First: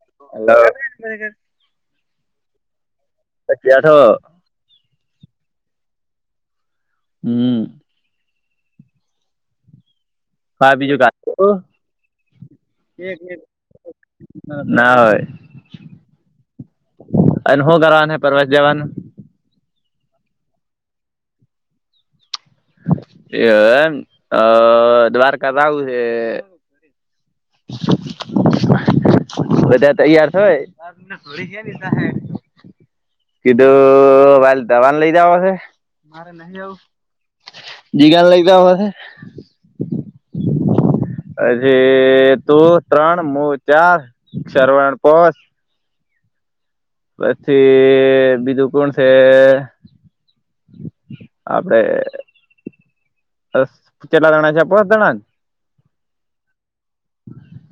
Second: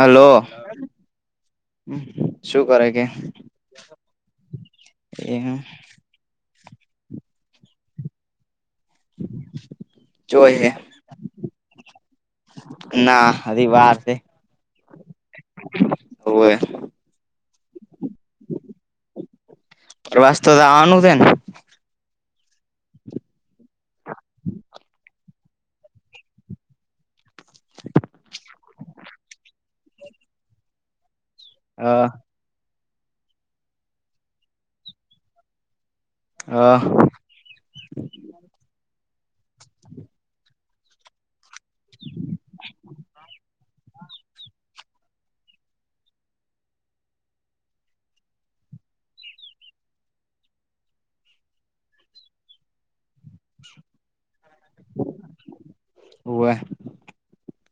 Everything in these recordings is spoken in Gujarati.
હલો શું કરે કે જછ તો એ હ હમ [inaudible] હા બીજું કા એક ના હજી વાર છે ના હોય અહો કરન હૈ પરવત જવાન વાસ તોવાનું છે ને એ એમ અ દ્વારકા જાવું છે. બધા તૈયાર થય હ તમને થોડી છે લીધા હ. હા કીધું વા દવાને લઈ જાવ હશેરે નહી. હા જી કાન લઈતા પછી તું ત્રણ મો ચાર શરવાણ પોસ પછી બીજું કોણ છે. આપડે કેટલા દણા છે પસ દણા હસમુખ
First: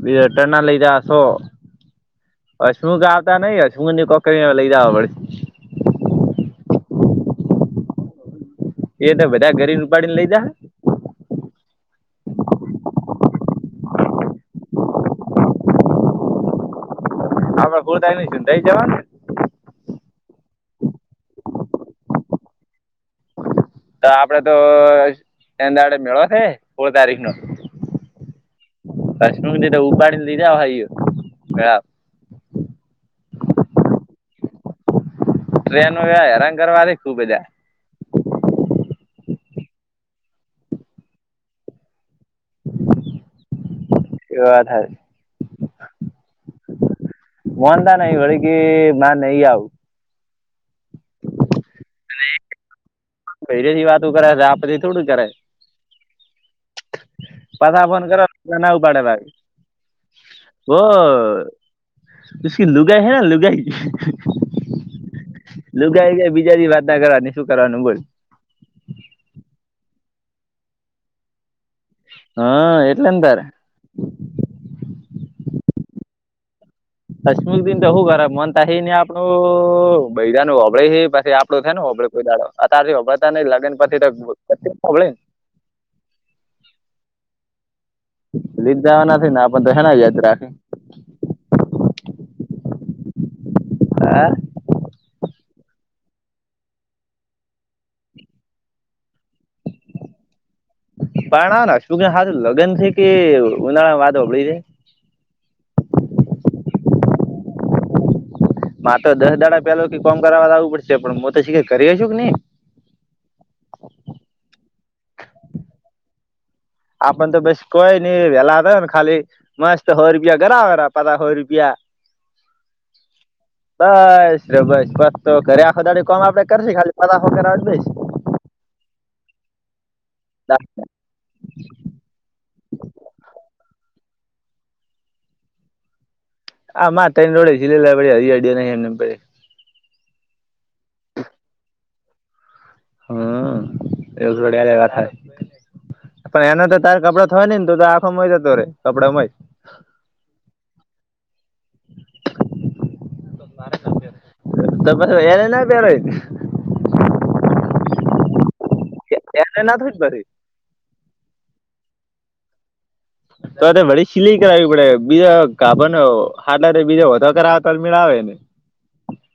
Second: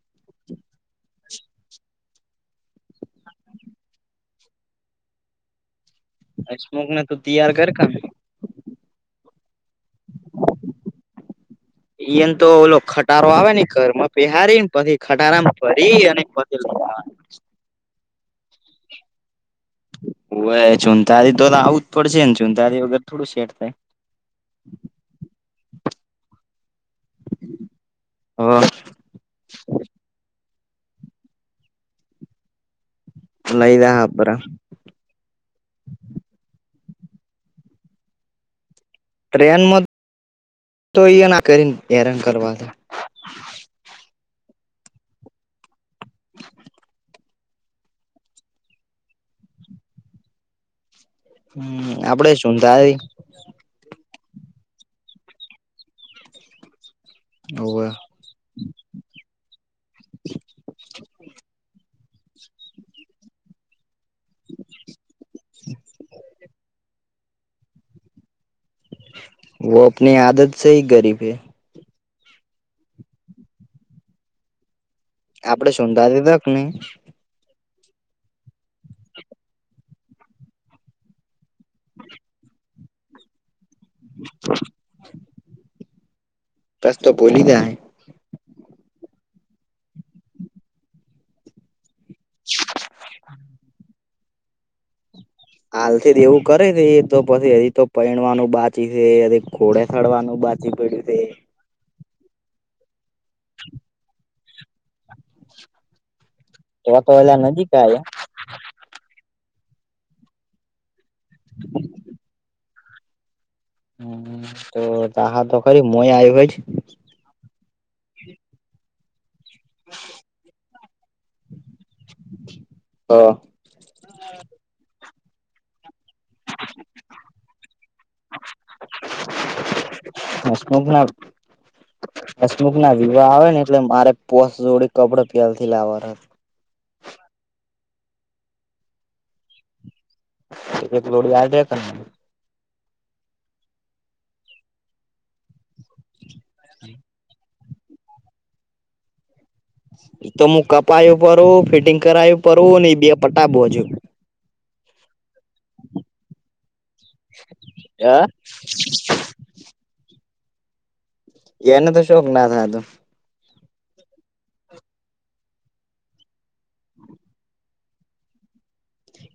બેટર ના લઈ રહ્યા છો અશમું ગ આવતા નઈિ હશમું ની કોકરી લઈધાવા પડશે અશમુખને તો તૈયાર કર ખા એને બધા ગરી ઉપાડી ને લઈ જા એઈ એમ તો ઓલો ખટારો આવે ને ઘર માં પેહારી ને પછી ખટારામ ફરી અને પછ. આપણે કુર થાય નઈું થઈ જવા ને હવે ચુંંતારી તો આવવું જ પડશે ને ચુંતારી વગર થોડું સેટ થાય તો આપડે તો એંદડે મેળવા છે સોળ તારીખ નો. હ કશમ દટ ઉપાડી દીધ ભાઈું લઈદા હા આપરા. ટ્રેન એ હેરાન કરવા ર ખુબ બજા. ટ્રેનમાં [unintelligible] કરીને હેરાન કરવા એ વાત હચ [inaudible] મનતા નહી ભી કે મારે નઈ આવ. હમ આપડે શુંંધ પેરે થી વાતું કરે છે આપ પધથી થોડું કરે બાધા ફોન કર ના નાું પાડે ભ ઓહકી લુગઈ હૈ લુગઈ લુગાય ગ બીજાજી વાત ના કરવાની શું કવાનું બોલ વો આપની આદત સ હ ગરીબ હૈ. હા એટલે તારે. આપડે શોંધા દીધા કે નહી. દસમુક દિન તો શું ખરા મનતા હને આપણું બૈરાનું હોબળે છે પછી આપ થ ને હોબળે કોઈ દાડોર હો ન લગન પથી હોબળે ને. કસ તો પોલી જાય. લીધ જવાના ને આપણ તો હના યાદ રાખે. [inaudible] હે હાલથી જ એવું કરે છે તો પછી હજી તો પૈણવાનું બાચી છે ઘોડે થડવાનું બાચ જ પડ પાણ શું કે હા લગ્ન છે કે ઉનાળા વાતોળી છે. તો વા તો વલા નજીક મા તો દસ દાડા પેલો કોમ કરવાાવ લવું પડશે પણ હું તો શીખ કરી છુ કે ઈ હ તો ત તો કરી મઈ આય હોય છે. આપણ તો બી કોય નઈ વેલા હતા ને ખાલી મસ્ હો રૂપિયા ઘરાબર પતા હો રૂપિયા હોય જ બસ બસ બસ તો ઘરે આખો દાડી કોણ આપડે કરશે ખાલી પતા હો રાખ દ હસમુખ ના હસમુખ ના વિવાહ આવે ને એટલે મારે પોસ જોડી કપડે પ્યાલ થી લાવવાર હતા. આા મા તને જોડી સીલેલા પડડી હડિયા ન એમને પડે એક લોડી આજ કર હમ એવ લડિયા જગા થાય. પણ એનો તો તારે કપડ થયો નનેને તો આખો મ જતો રે કપડાેમાં તો હું કપાવું ફરુ ફિટિંગ કરાવું ફરુ બે પટાબો હજુ ત એ ના પેાર હ એને ના થોઈ જ ભ એનો તો શોખ ના થાય તો તો ભ સિલાઈ કરાવવી પડે બીજા ગાબર હાટ બીજા ઓો કરાવ તો મેળવે ને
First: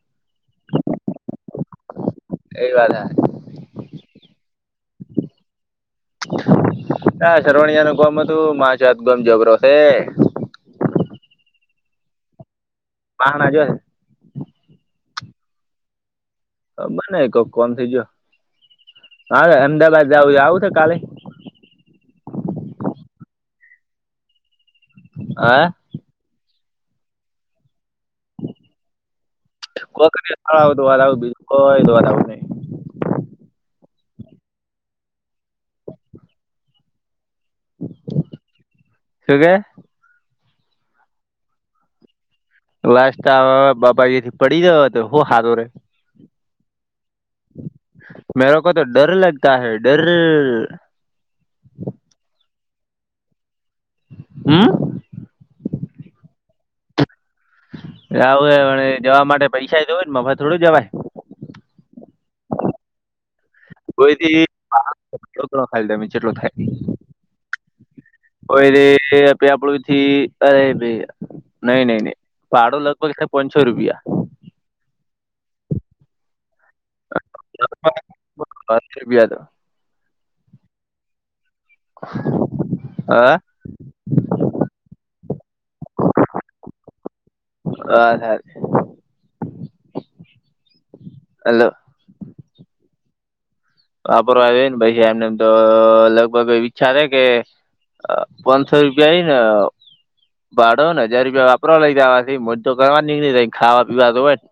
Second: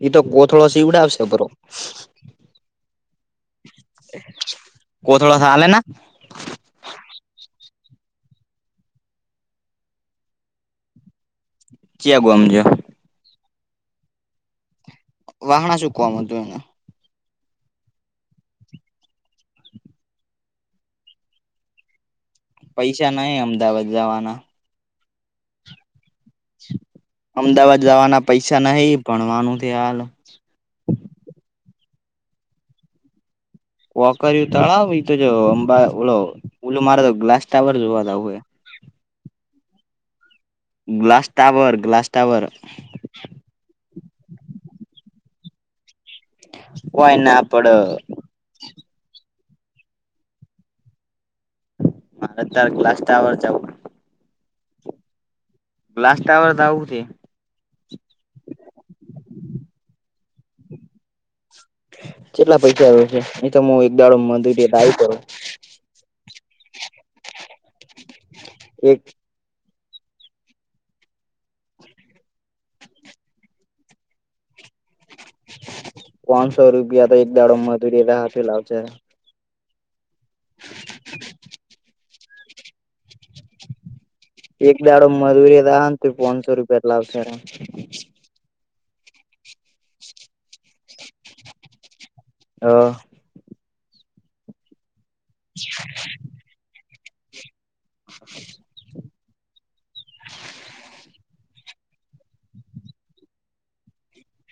ઈ તો કોથળો શિવડાવશે બરો એ વાત હ કો થોડાસા હલ ના હા સરવણિયા ન ગમ હતું માછત ગમ જોરો છે. ચે આ ગુંમજ વાહણા જો વાહણા ચૂકવાવામાં હતુ એને બને કોક કોમ થઈ ગયો હા અમદાવાાદ જવું આવું છે, કાલે પૈસા નહી અમદાવાદ જવાના [inaudible] અમદાવાદ જવાના પૈસા નહીિ પણવાનું છે, હાલ હ આવ તો વા આવું બિલકુલ વા આવું નહી. વોકરયું તળાવ તો જો અંબા ઓલો ઓલું મારે તો ગ્લાસ ટાવર જોવા દું શ કે glass tower glass tower last બાબાજી થી પડી ગયો હતો હું હાતો ર હો એના આપડ મેરો કો તો ડર લગતા હૈ ડર મારે ત્લાસ્ટ્ટર હ લ્લાસ્ટ્ટા વ ધઉું તે આવું એ પણ જવા માટે પૈસા દવું ને મર થોડું જવાય. કેટલા પૈસા આવ છે. તો હું એક દાડો કોથીક મજૂરી લાઈ કરું ખાય તમે જેટલો થાય કોઈ એક એ આપડુંથી અરે ભ નહી નહી નહી ભાડો લગભગ થાય પાંચસો રૂપિયા પાચસો રૂપિયા તો એક દાડો માંધું રેવા હા લાવશે વિવાદો [inaudible] એક દાડો મધરી રા ને તો પાંચસો રૂપિયા લાવશેમ અલ [inaudible] વાપરવા આવ્યો ભાઈ [unintelligible] લગભગ વિચારે કે અ, [inaudible] પાંચસો રૂપિયા હ ના ભડો ને હજાર રૂપિયા વાપરો લઈ દેવા મજ તો કરવા નીકળી ર ખાવા પીવા તો હોયને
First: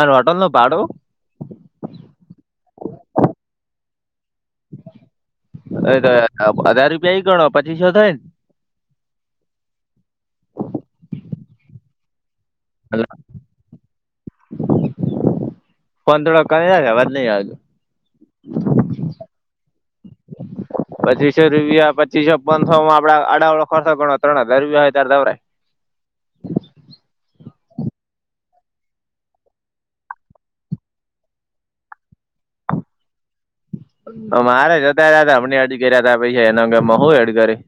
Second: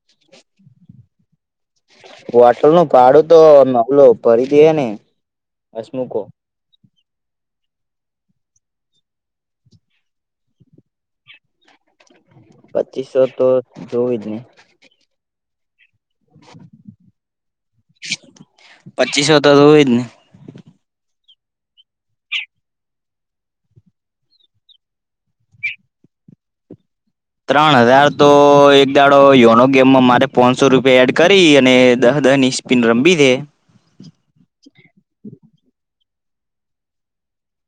અને હોટલ નુ ભાડો હોટલ નું ભાડું તો નવલો ભરી ડે ને હસમુકો હધાર રૂપિયા ઈ ગણો પચીસો થાય ને એટલે પચીસો તો જોવું જ ને પાંદડો કરી નાખે વાત નહીં આવતું પચીસો તો હોય જ ને પચીસો રૂપિયા પચીસો પંસો માં આપડા આડાવાડો ખર્ચો ગણો ત્રણ હજાર રૂપિયા હોયે ત્યારે જવાયે ત્રણ હજાર તો એક દાડો યોનો ગેમમાં મારે પોણસો રૂપિયા એડ કરી અને દહ દહ ની ટિમ રમી હે મારે જતા હતા હમને એડ કર્યા ત પછ એના હું એડ કરી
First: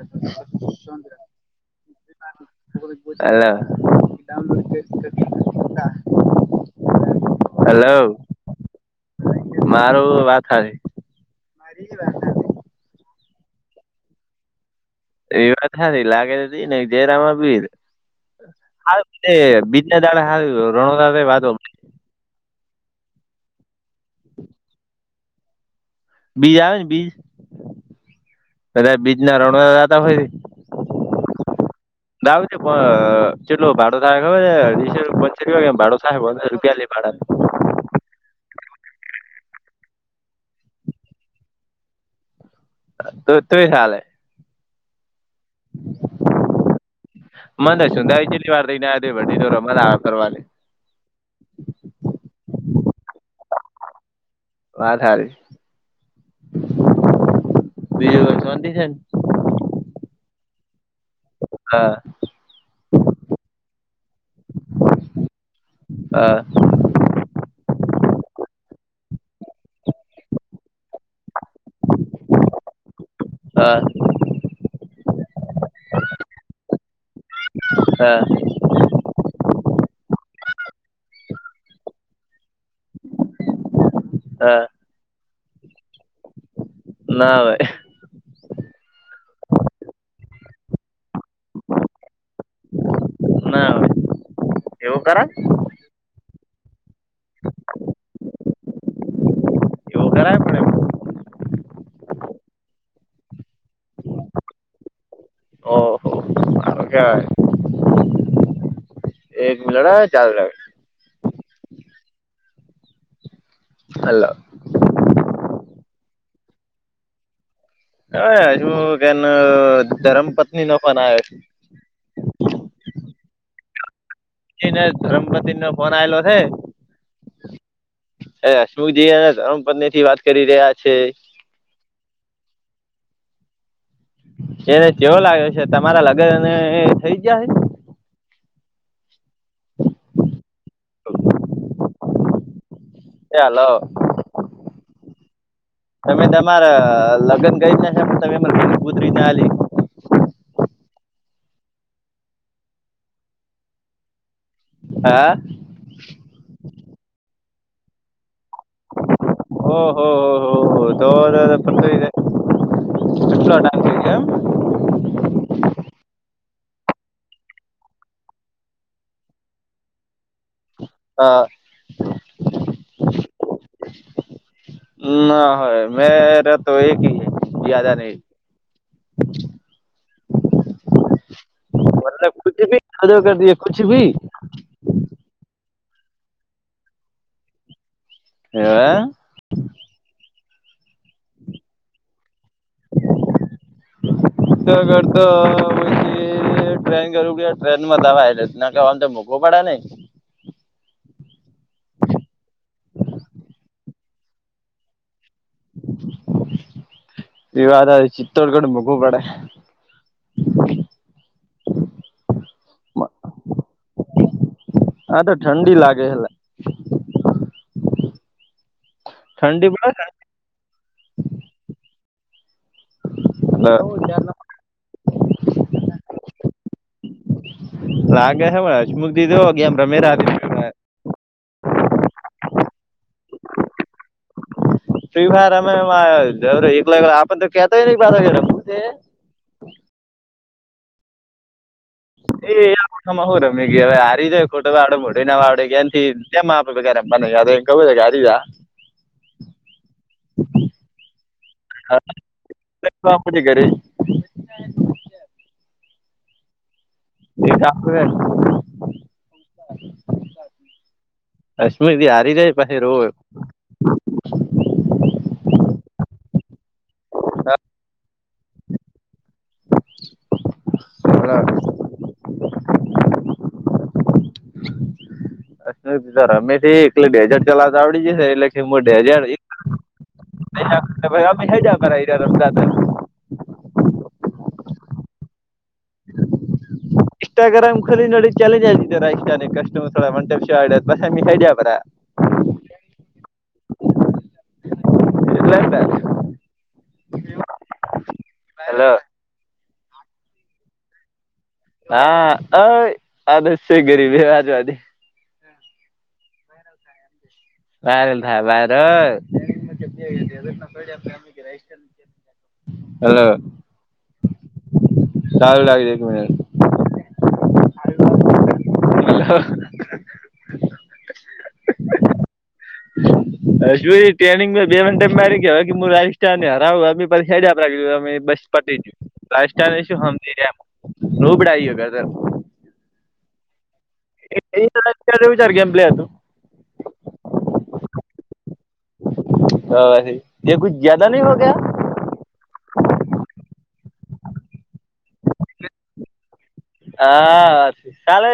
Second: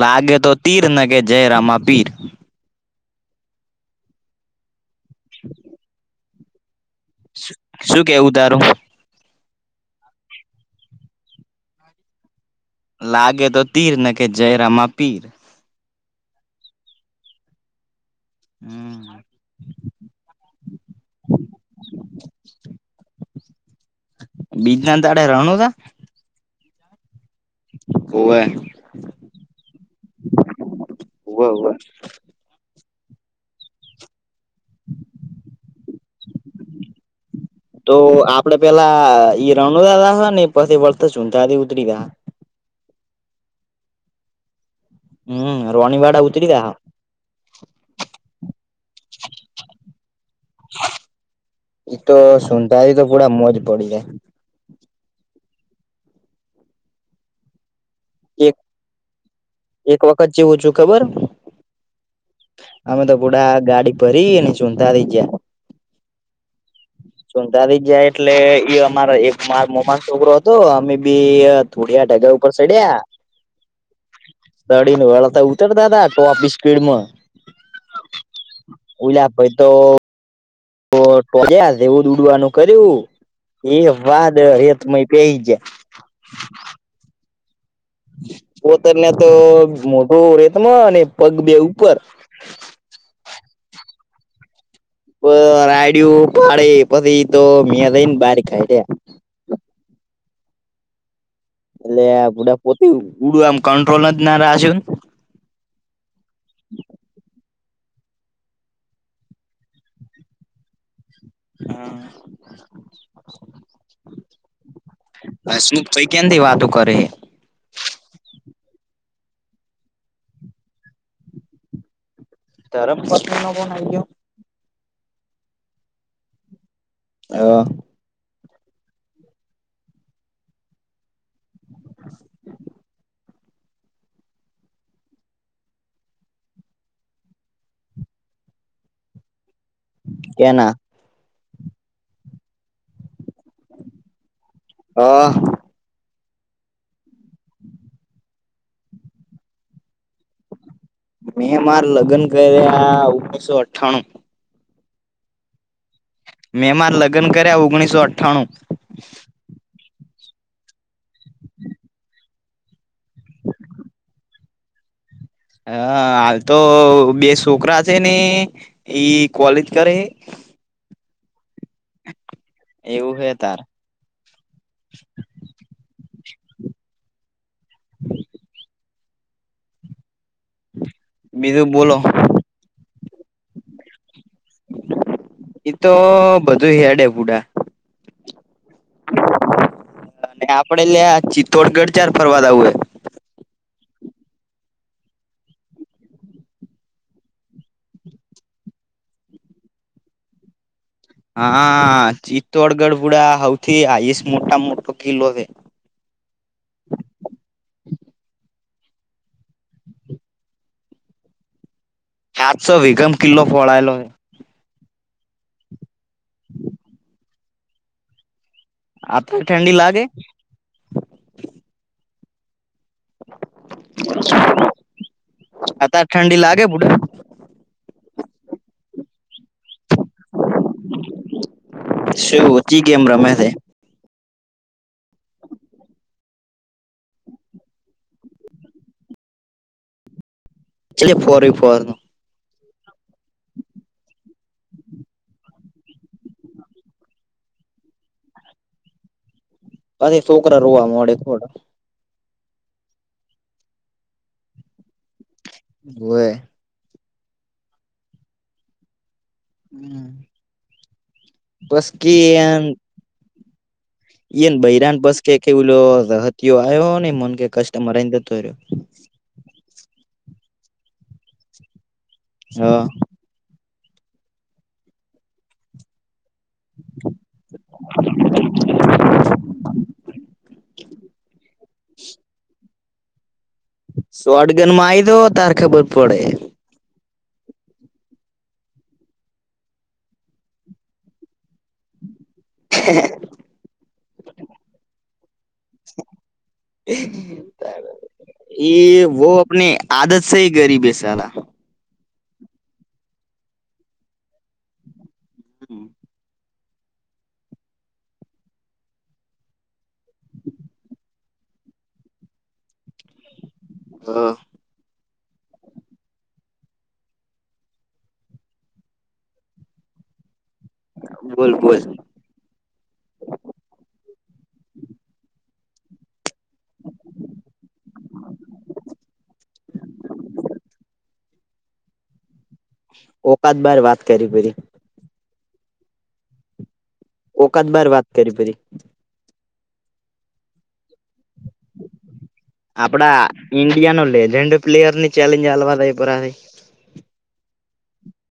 લાગે તો તીર ને કે જય રામા પીર એટલે [inaudible] હલો શું કેવું તારું મારું વાત હ લાગે તો તીર ન કે જય રામા પીર એ વાત હારી લાગે તો તિર નહીં તો જય રામા પીર [unintelligible] બીજના દહાડે રણું ત- બીજ આવે ને બીજ હોવે કદાચ બીજના રણ આતા હોય. હોવે હોવે દાવું છે કેટલો ભાડું થહે ખબર છે પંચર રૂપિયા કે ભાડો થ રૂપિયા લે ભાડ તો આપણે પેલા ઈ રણો દાદા હો ને પછી વર્ત ચૂતાથી ઉતરી ગયા. તો ત્રી હાલેે હમ્મ રોણી વાડા ઉતરી તા હ મને તો છેલી વાર રઈને આ દે દો મ ફરવાની ઈતો સુતાલી તો પૂરા મોજ પડી જાય. વાત હારી બીજું એક સોનતી છે ને એક વખત જેવું છું ખબર હા. અમે તો પુડા ગાડી ભરી ને ચૂંધા થઈજયા. હા. સુંતાારી જાય એટલે એ અમારા એકમા મોમા છોકરો હતો. અમે બી થોડીયા ઢગા ઉપર ચડિયા. હા. દડીને વળતા ઉતરતા હતા ટોપી સ્પીડમાં હા. ઉલા ભાયતો તો ટો જ્યા દેવું દ ઉડવાનું કર્યું એ વાદ હા હેતમય તયજાય ના આવેે. પોતર ને તો મોટો રેતમાં ને પગ બે ઉપર- ના હોય એવું પ કરાય રાડિયું ફાડે પછી તો મં થઈને બાર કાડિયા એવો કરય પડ એટલે બધ પોતે ઉડું આમ કંટ્રોલ જ ના રહ છે. ઓહ. અ [unintelligible] એક મીલાડા ચાલ હા. હલો. બસું કઈ કેમથી વાતો કરે. હવે હજુ કે ધરમ પત્નીનનો ફોન આવ્યો. ધરમ પત્નીનો ફોન આવ્યો? ધરમ પત્નીનો ફોન આલો હે હ [inaudible] હ હશમુખજી અને ધર્મ પત્ની થી વાત કરી રહ્યા છે એને કેવો લાગ્યો છે તમારા લગ્નને થઈ ગયા હે કેના છે એ હલો. હ. તમે તમારા લગ્ન ગઈને છે તમે ગ કૂતરી નાલી. મેં મારે લગ્ન કર્યા ઓગણીસો અઠ્ઠાણું. હા. મેં મારા લગ્ન કર્યા ઓગણીસો અઠ્ઠાણું. ઓહહ હોહ હો તો પતોઈ. એમ [inaudible] હ હાલ તો બે છોકરા છે ને ઈ કોલેજ કરે એ? હા. એવું હ તાર ના હોય મેરે તો એક જજા નહી. હમ [inaudible] ખુછી ખ દ કરી દ ખુછી [unintelligible] એ તો બધું હેડે બૂડા હે [inaudible] અને આપડે લ્યા ચિત્તોડગઢ ચાર ફરવાદ આવું ત કરતાછી [unintelligible] એ ટ્રેન કરું પડ ટ્રેનમાં દવા એલે ના કવામ તો મોકો પડે નહ હા ચિત્તોડગઢ ભુડા સૌથી આયસ મોટા મોટો કિલ્લો છે [inaudible] વિવાદ ચિત્તોડગઢ મકવું પડે આજો વેગમ કિલ્લો ફળાયેલો આ તો ઠંડી લાગે એલા આ ઠંડી લાગે હ [inaudible] આતા ઠંડી લાગે બુડા રાગ હવાળ અશ મુગ દીે હગી એમ રમેી આ શું ચી કેમ રમે છે ફ્રી ફાયર અમે જ એકલા આપ તો કેતાય પાછા [unintelligible] [unintelligible] [unintelligible] પછી છોકરા રોવા મળે થોડા [unintelligible] ઘરે [unintelligible] વે [unintelligible] બસ કે [unintelligible] [unintelligible] [inaudible] હા [unintelligible] [unintelligible] [unintelligible] [unintelligible] [unintelligible] [inaudible] [inaudible] હલો [unintelligible] [unintelligible] [inaudible] વાયરલ થાય વાયરલ હલો હા [unintelligible] બોલ બોલ [unintelligible] [unintelligible] [unintelligible] [unintelligible] [unintelligible] [unintelligible] [unintelligible] [unintelligible] [unintelligible]